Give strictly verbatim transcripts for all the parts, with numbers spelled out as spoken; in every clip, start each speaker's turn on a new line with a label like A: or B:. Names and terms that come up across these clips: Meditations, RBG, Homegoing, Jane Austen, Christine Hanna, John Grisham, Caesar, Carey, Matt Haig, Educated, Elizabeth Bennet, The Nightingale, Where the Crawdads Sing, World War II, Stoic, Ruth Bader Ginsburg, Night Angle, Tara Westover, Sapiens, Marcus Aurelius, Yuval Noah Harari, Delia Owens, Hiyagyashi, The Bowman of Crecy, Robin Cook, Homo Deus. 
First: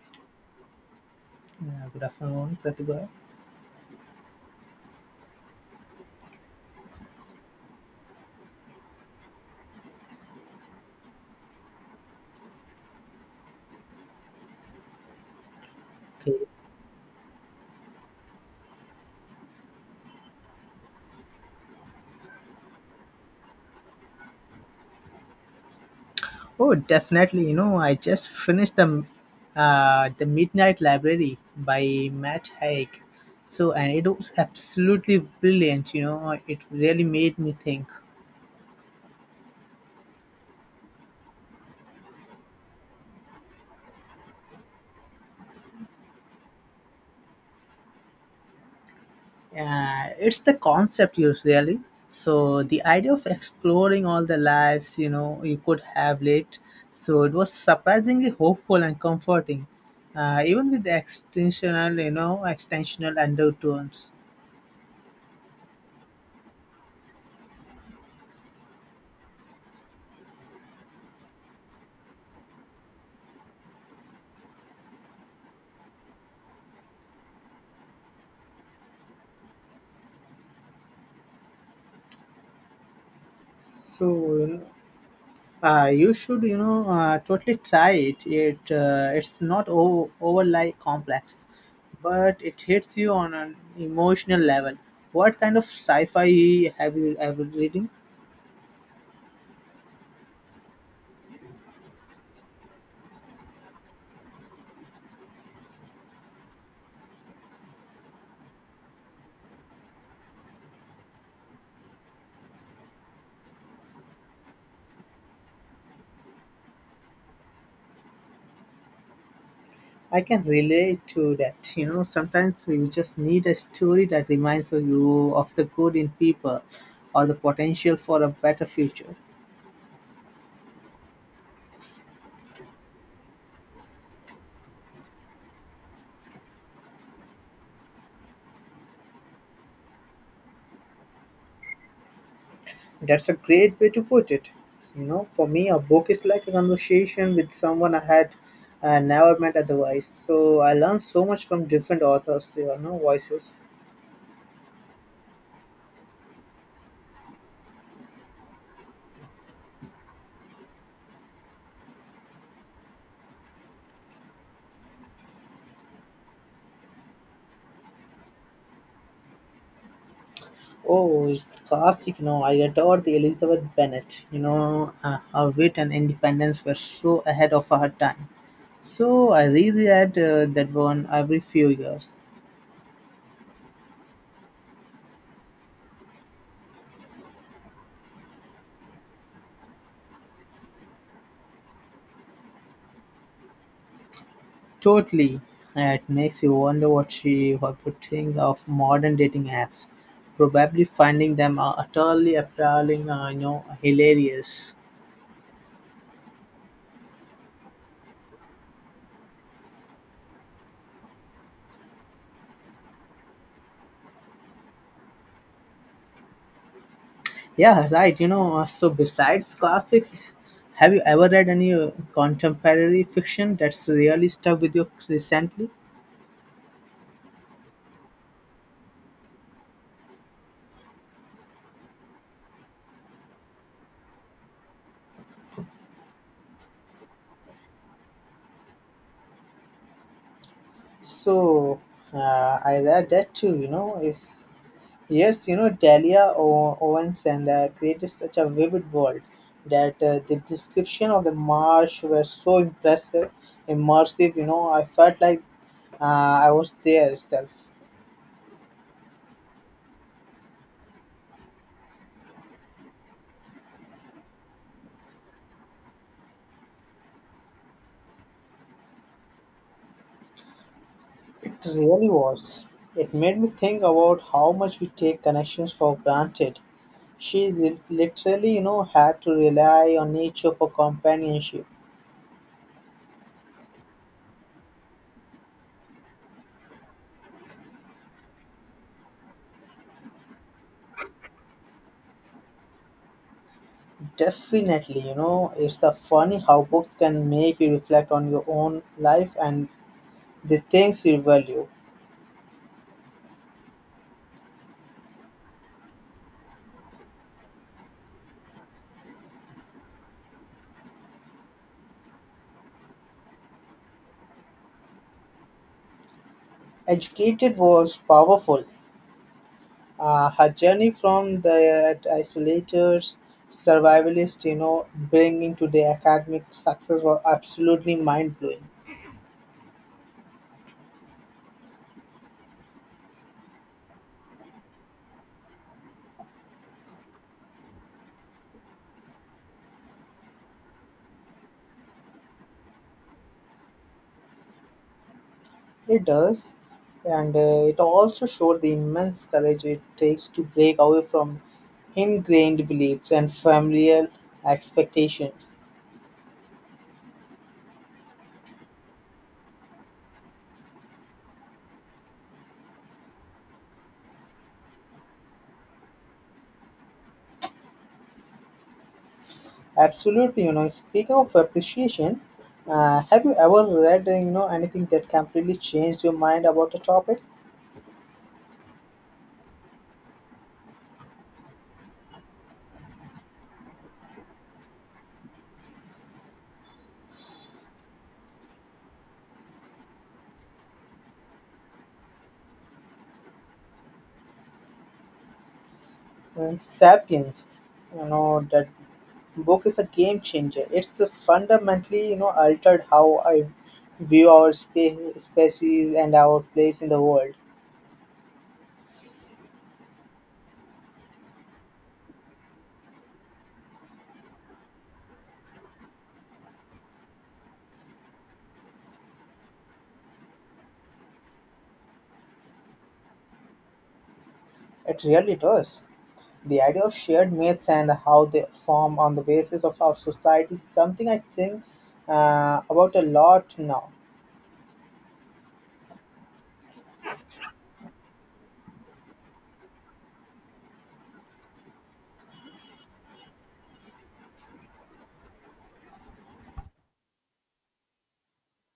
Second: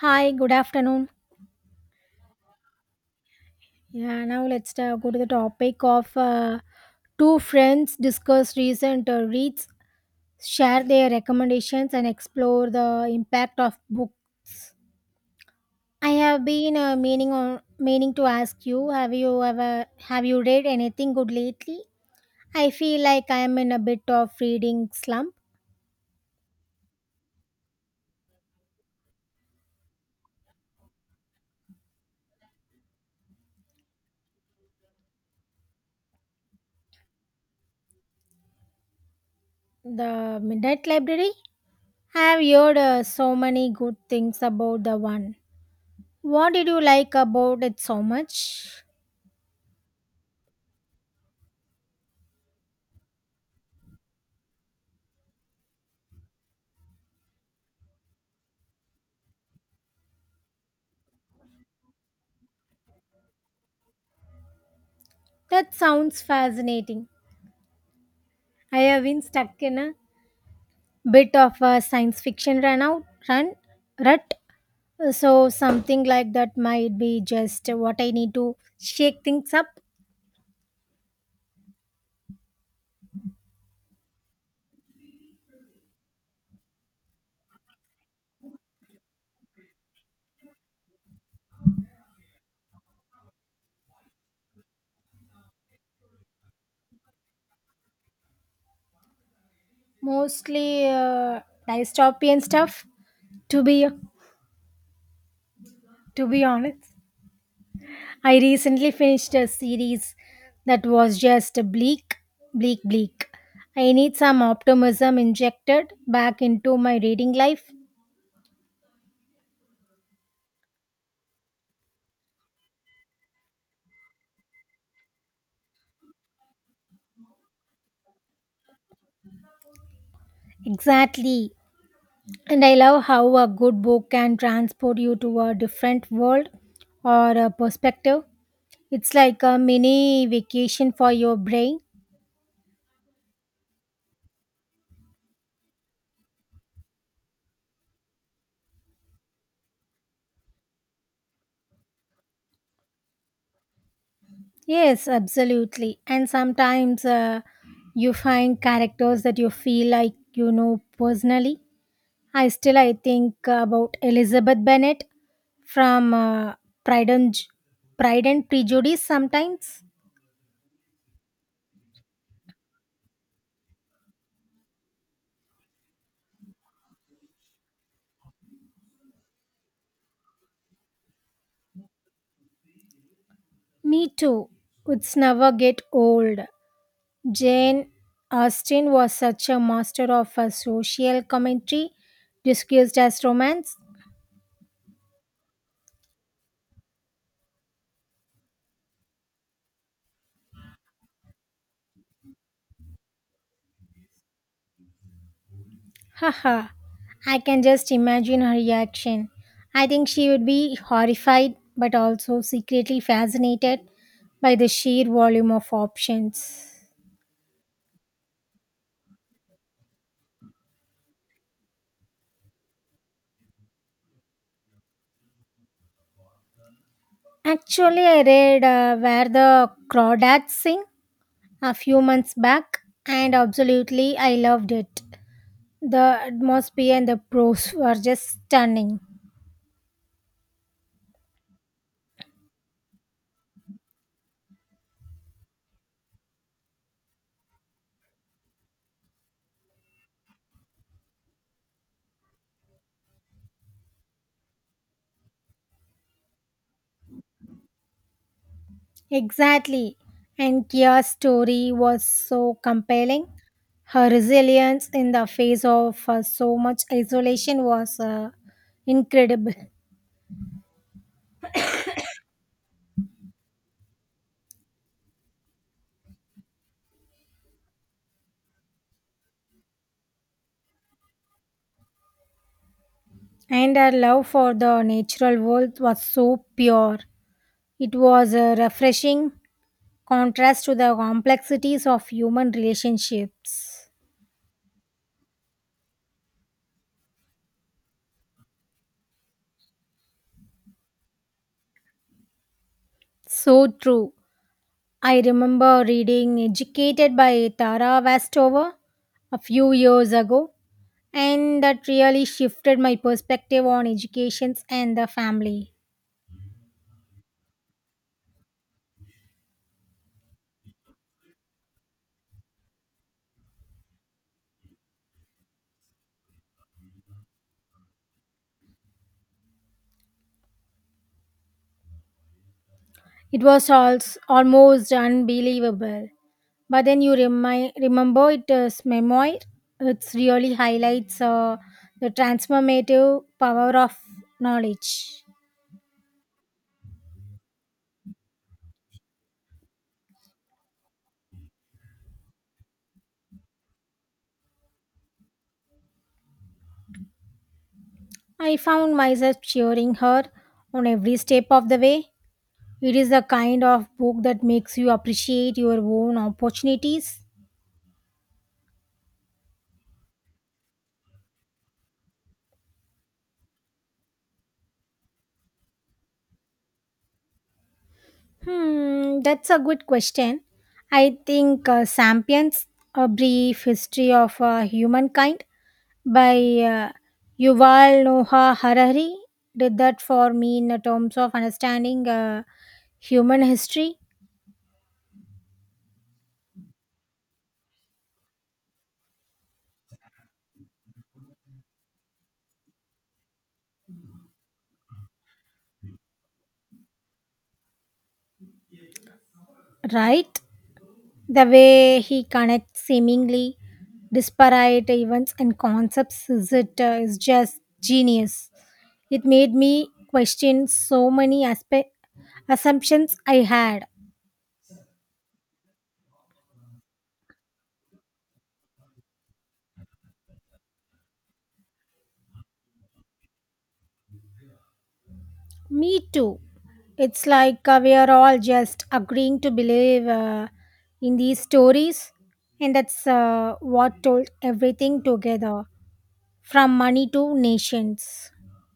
A: Hi, good afternoon.
B: Yeah, good afternoon, Pratibha.
A: Yeah, now let's uh, go to the topic of uh, two friends discuss recent uh, reads, share their recommendations, and explore the impact of book. I have
B: Okay.
A: been uh, meaning on meaning to ask you: Have you ever have you read anything good lately? I feel like I am in a bit of reading slump.
B: Oh, definitely. You know, I just finished the uh, the Midnight Library by Matt Haig. So, and it was absolutely brilliant. You know, it really made me think.
A: The Midnight Library. I have heard uh, so many good things about the one. What did you like about it so much?
B: Uh, it's the concept, you really. So, the idea of exploring all the lives you know you could have lived. So, it was surprisingly hopeful and comforting, uh, even with the extensional, you know, extensional undertones.
A: That sounds fascinating. I have been stuck in a bit of a science fiction run out run rut. So something like that might be just what I need to shake things up.
B: So Uh, you should, you know, uh, totally try it. It uh, it's not o- over overly complex, but it hits you on an emotional level. What kind of sci-fi have you ever reading?
A: Mostly uh, dystopian stuff. To be to be honest, I recently finished a series that was just bleak, bleak, bleak. I need some optimism injected back into my reading life.
B: I can relate to that. You know, sometimes you just need a story that reminds you of the good in people, or the potential for a better future.
A: Exactly. And I love how a good book can transport you to a different world or a perspective. It's like a mini vacation for your brain.
B: That's a great way to put it. You know, for me, a book is like a conversation with someone I had uh, never met otherwise. So I learned so much from different authors, you know, voices.
A: Yes, absolutely. And sometimes uh, you find characters that you feel like you know personally. I still I think about Elizabeth Bennet from uh, Pride and Ju- Pride and Prejudice sometimes.
B: Oh, it's classic, you know. I adore the Elizabeth Bennet. You know, uh, her wit and independence were so ahead of her time. So I reread uh, that one every few years.
A: Me too. It's never get old. Jane Austen was such a master of a social commentary disguised as romance.
B: Totally. It makes you wonder what she what would think of modern dating apps. Probably finding them uh, utterly appalling, uh, you know, hilarious.
A: Haha, I can just imagine her reaction. I think she would be horrified but also secretly fascinated by the sheer volume of options.
B: Yeah, right. You know, uh, so besides classics, have you ever read any uh, contemporary fiction that's really stuck with you recently?
A: Actually, I read uh, Where the Crawdads Sing a few months back and absolutely I loved it. The atmosphere and the prose were just stunning.
B: So uh, I read that too. You know, is yes, you know, Delia O- Owens and uh, created such a vivid world that uh, the description of the marsh were so impressive, immersive. You know, I felt like uh, I was there itself.
A: Exactly. And Kia's story was so compelling. Her resilience in the face of uh, so much isolation was uh, incredible.
B: It really was. It made me think about how much we take connections for granted. She lit- literally, you know, had to rely on nature for companionship.
A: And her love for the natural world was so pure. It was a refreshing contrast to the complexities of human relationships.
B: Definitely, you know, it's a funny how books can make you reflect on your own life and the things you value.
A: So true. I remember reading Educated by Tara Westover a few years ago and that really shifted my perspective on educations and the family.
B: Educated was powerful. Uh, her journey from the isolated survivalist, you know, bringing to the academic success was absolutely mind blowing.
A: It was also almost unbelievable. But then you remi- remember it is memoir. It really highlights uh, the transformative power of knowledge.
B: It does, and uh, it also showed the immense courage it takes to break away from ingrained beliefs and familial expectations.
A: I found myself cheering her on every step of the way. It is the kind of book that makes you appreciate your own opportunities.
B: Absolutely, you know, speaking of appreciation, uh, have you ever read, uh, you know, anything that completely changed your mind about a topic?
A: Hmm, that's a good question. I think uh, Sapiens, A Brief History of uh, Humankind by uh, Yuval Noah Harari did that for me in terms of understanding uh, human history,
B: Uh, Sapiens, you know, that book is a game changer. It's uh, fundamentally, you know, altered how I view our spe- species and our place in the world.
A: right? The way he connects seemingly disparate events and concepts is, it, uh, is just genius. It made me question so many aspe- assumptions I had.
B: It really does. The idea of shared myths and how they form on the basis of our society is something I think uh, about a lot now.
A: Me too. It's like uh, we are all just agreeing to believe uh, in these stories, and that's uh, what told everything together from money to nations.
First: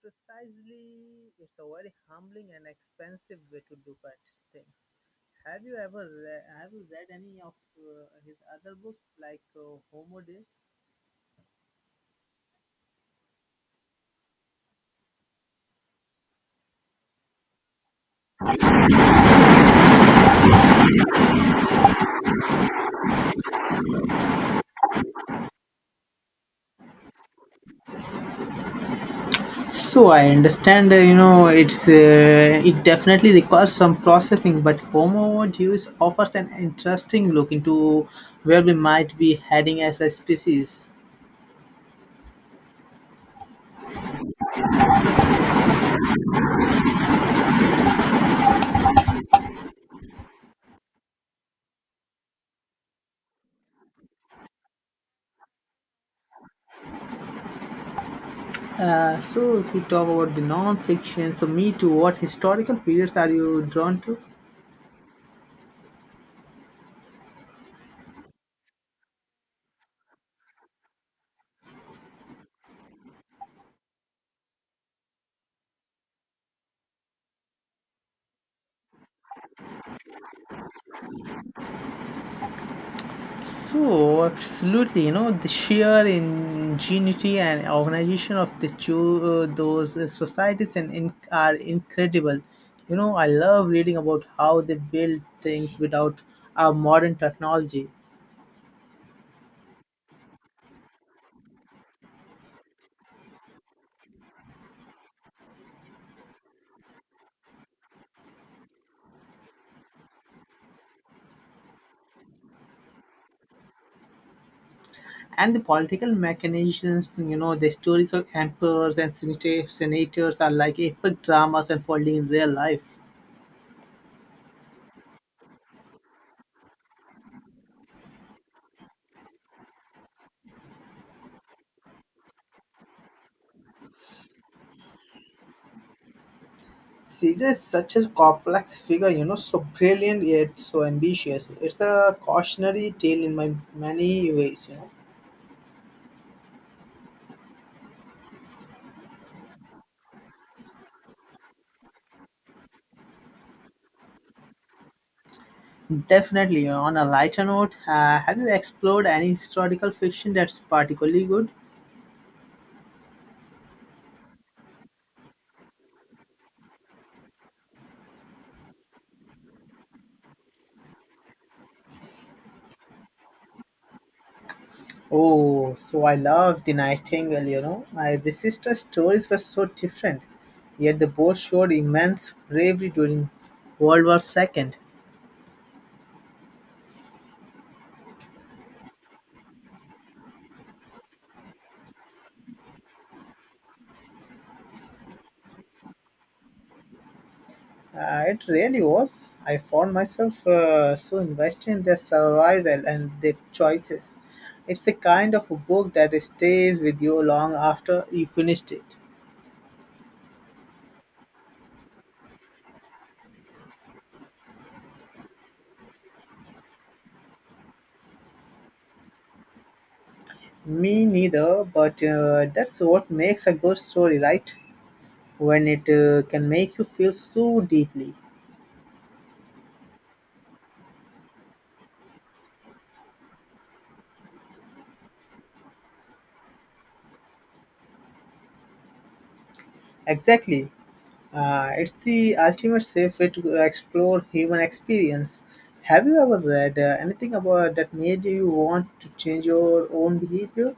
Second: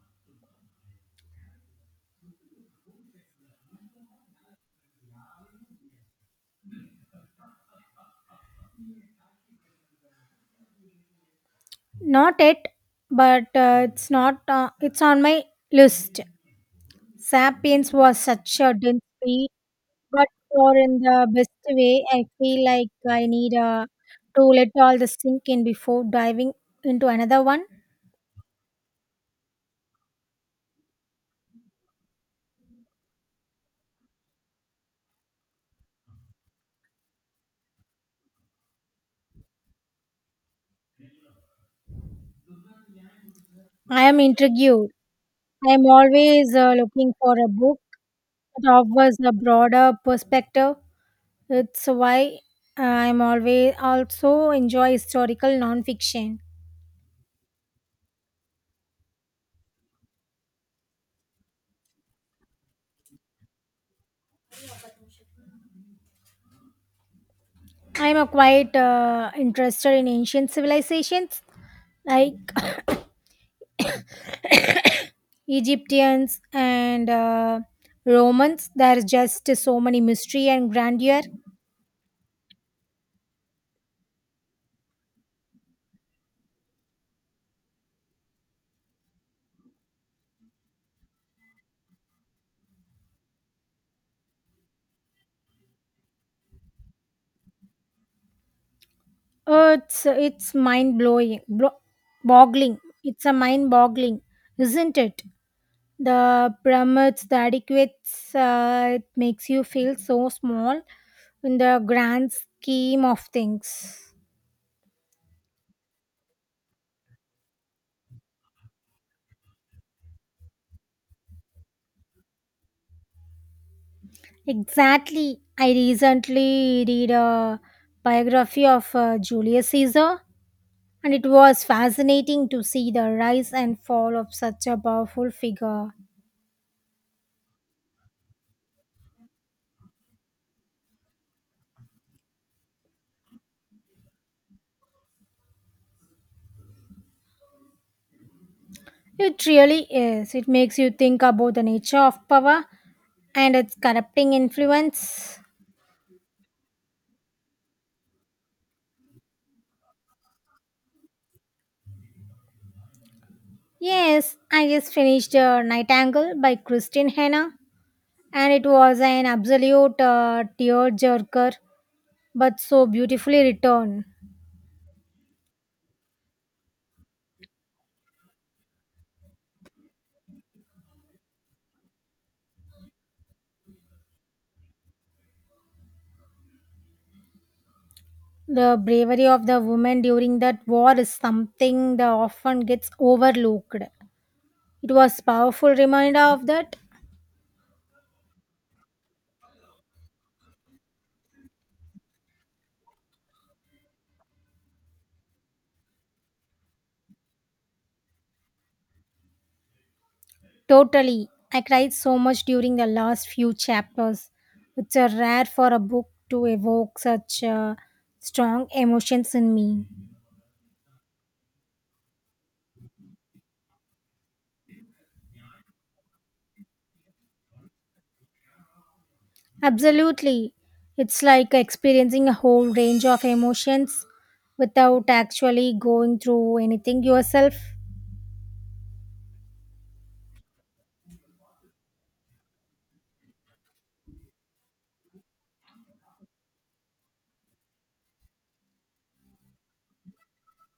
B: Precisely, it's a very humbling and expensive way to look at things. Have you ever re- have you read any of uh, his other books like uh, Homo Deus?
A: Not yet, but uh, it's not. Uh, it's on my list. Sapiens was such a dense read, but or in the best way, I feel like I need uh, to let all this sink in before diving into another one.
B: So I understand, uh, you know, it's uh, it definitely requires some processing, but Homo Deus offers an interesting look into where we might be heading as a species.
A: I am intrigued. I'm always uh, looking for a book that offers a broader perspective. It's why I'm always also enjoy historical nonfiction.
B: Uh, so if we talk about the non-fiction, so me too, what historical periods are you drawn to?
A: I'm a quite uh, interested in ancient civilizations like Egyptians and uh, Romans. There's just so many mystery and grandeur.
B: So, absolutely, you know, the sheer ingenuity and organization of the cho- uh, those uh, societies and in- are incredible. You know, I love reading about how they build things without our modern technology
A: Uh, it's it's mind blowing, blo- boggling. It's a mind boggling, isn't it? The pyramids, the adequates, uh, it makes you feel so small in the grand scheme of things.
B: and the political mechanisms. You know, the stories of emperors and senata- senators are like epic dramas unfolding in real life.
A: Exactly, I recently read a biography of uh, Julius Caesar, and it was fascinating to see the rise and fall of such a powerful figure.
B: Caesar is such a complex figure, you know, so brilliant yet so ambitious. It's a cautionary tale in my many ways, you know.
A: It really is. It makes you think about the nature of power and its corrupting influence.
B: Definitely. On a lighter note, uh, have you explored any historical fiction that's particularly good?
A: Yes, I just finished uh, Night Angle by Christine Hanna, and it was an absolute uh, tear jerker, but so beautifully written.
B: Oh, so I love The Nightingale, you know. My, the sister's stories were so different, yet they both showed immense bravery during World War two.
A: The bravery of the women during that war is something that often gets overlooked. It was powerful reminder of that.
B: Uh, it really was. I found myself uh, so invested in their survival and their choices. It's the kind of a book that stays with you long after you finished it.
A: Totally, I cried so much during the last few chapters. It's a rare for a book to evoke such uh, strong emotions in me.
B: Me neither, but uh, that's what makes a good story, right? When it uh, can make you feel so deeply.
A: Absolutely. It's like experiencing a whole range of emotions without actually going through anything yourself.
B: Exactly. Uh, it's the ultimate safe way to explore human experience. Have you ever read uh, anything about that made you want to change your own behavior?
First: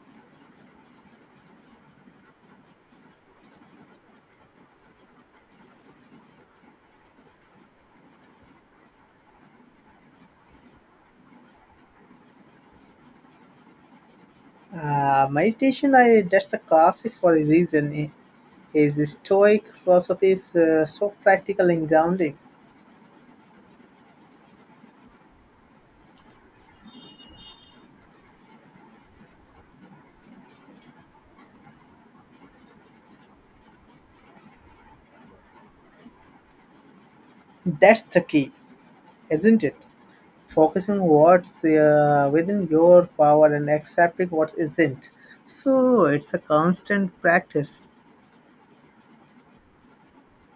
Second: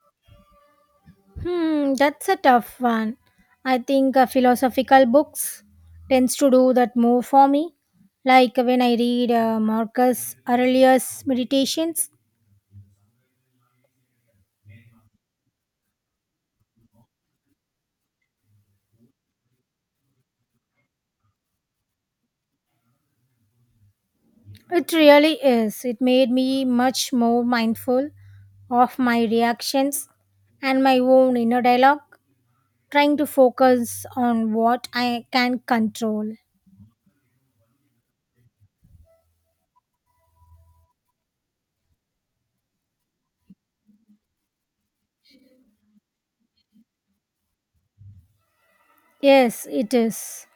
A: Hmm, that's a tough one. I think uh, philosophical books tends to do that more for me. Like when I read uh, Marcus Aurelius' Meditations,
B: Uh, meditation, I that's the classic for a reason. I- Is Stoic philosophy is uh, so practical and grounding.
A: it really is. It made me much more mindful of my reactions and my own inner dialogue, trying to focus on what I can control.
B: That's the key, isn't it? Focusing what's uh, within your power and accepting what isn't. So it's a constant practice.
A: Yes, it is.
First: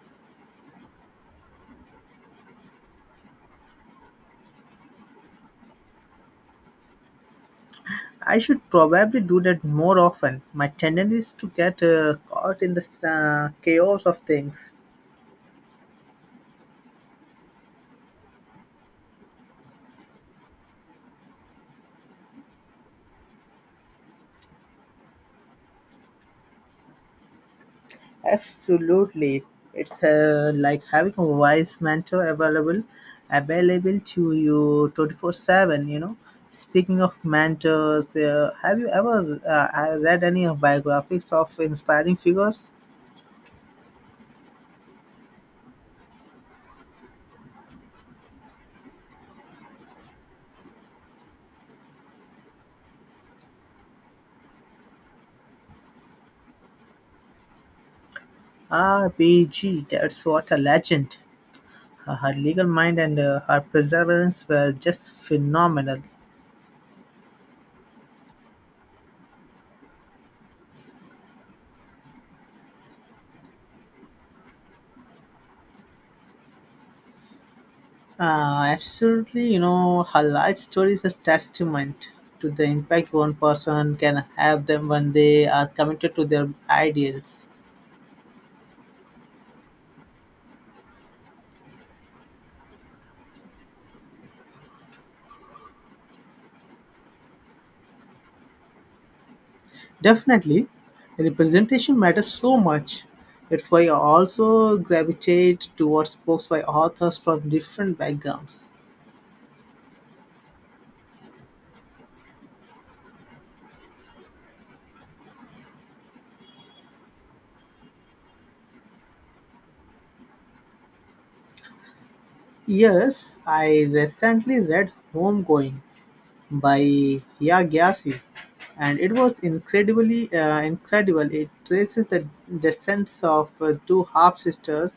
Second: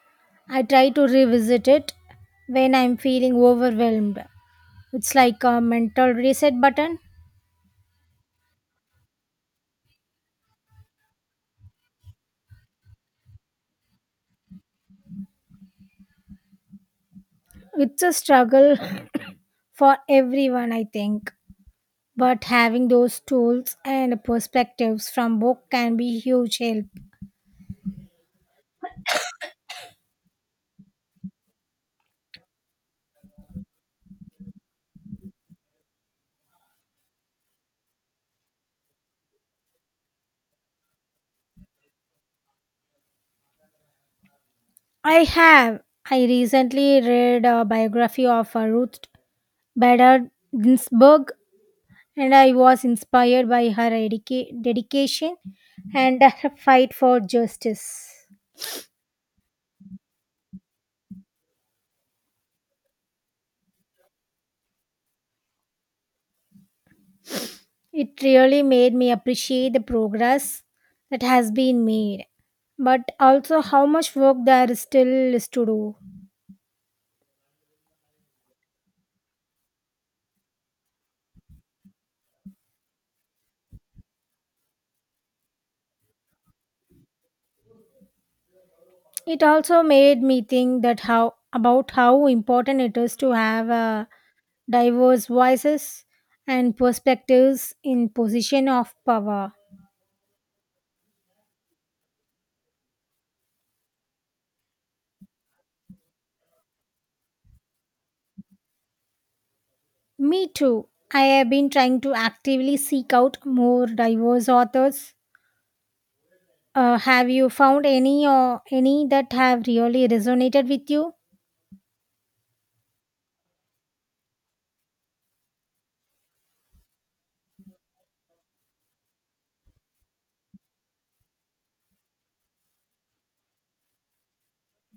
A: I try to revisit it when I'm feeling overwhelmed. It's like a mental reset button.
B: I should probably do that more often. My tendency is to get uh, caught in the uh, chaos of things.
A: It's a struggle for everyone, I think. But having those tools and perspectives from book can be huge help.
B: Absolutely. It's uh, like having a wise mentor available available to you twenty-four seven, you know. Speaking of mentors, uh, have you ever uh, uh, read any of biographies of inspiring figures?
A: I have. I recently read a biography of uh, Ruth Bader Ginsburg, and I was inspired by her dedica- dedication and her fight for justice.
B: R B G, that's what a legend. Her, her legal mind and uh, her perseverance were just phenomenal.
A: It really made me appreciate the progress that has been made, but also how much work there is still is to do.
B: Uh, absolutely, you know, her life story is a testament to the impact one person can have them when they are committed to their ideals.
A: It also made me think that how about how important it is to have uh, diverse voices and perspectives in position of power.
B: Definitely, representation matters so much. That's why I also gravitate towards books by authors from different backgrounds.
A: Me too. I have been trying to actively seek out more diverse authors. Uh, have you found any or any that have really resonated with you?
B: Yes, I recently read Homegoing by Hiyagyashi, and it was incredibly uh, incredible. It traces the descents of uh, two half sisters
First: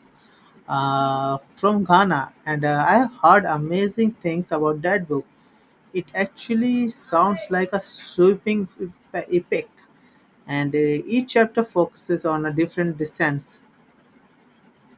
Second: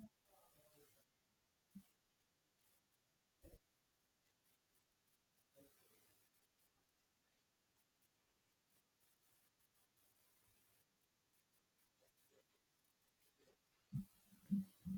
B: uh, from Ghana, and uh, I heard amazing things about that book. It actually sounds like a sweeping epic, and uh, each chapter focuses on a different descent.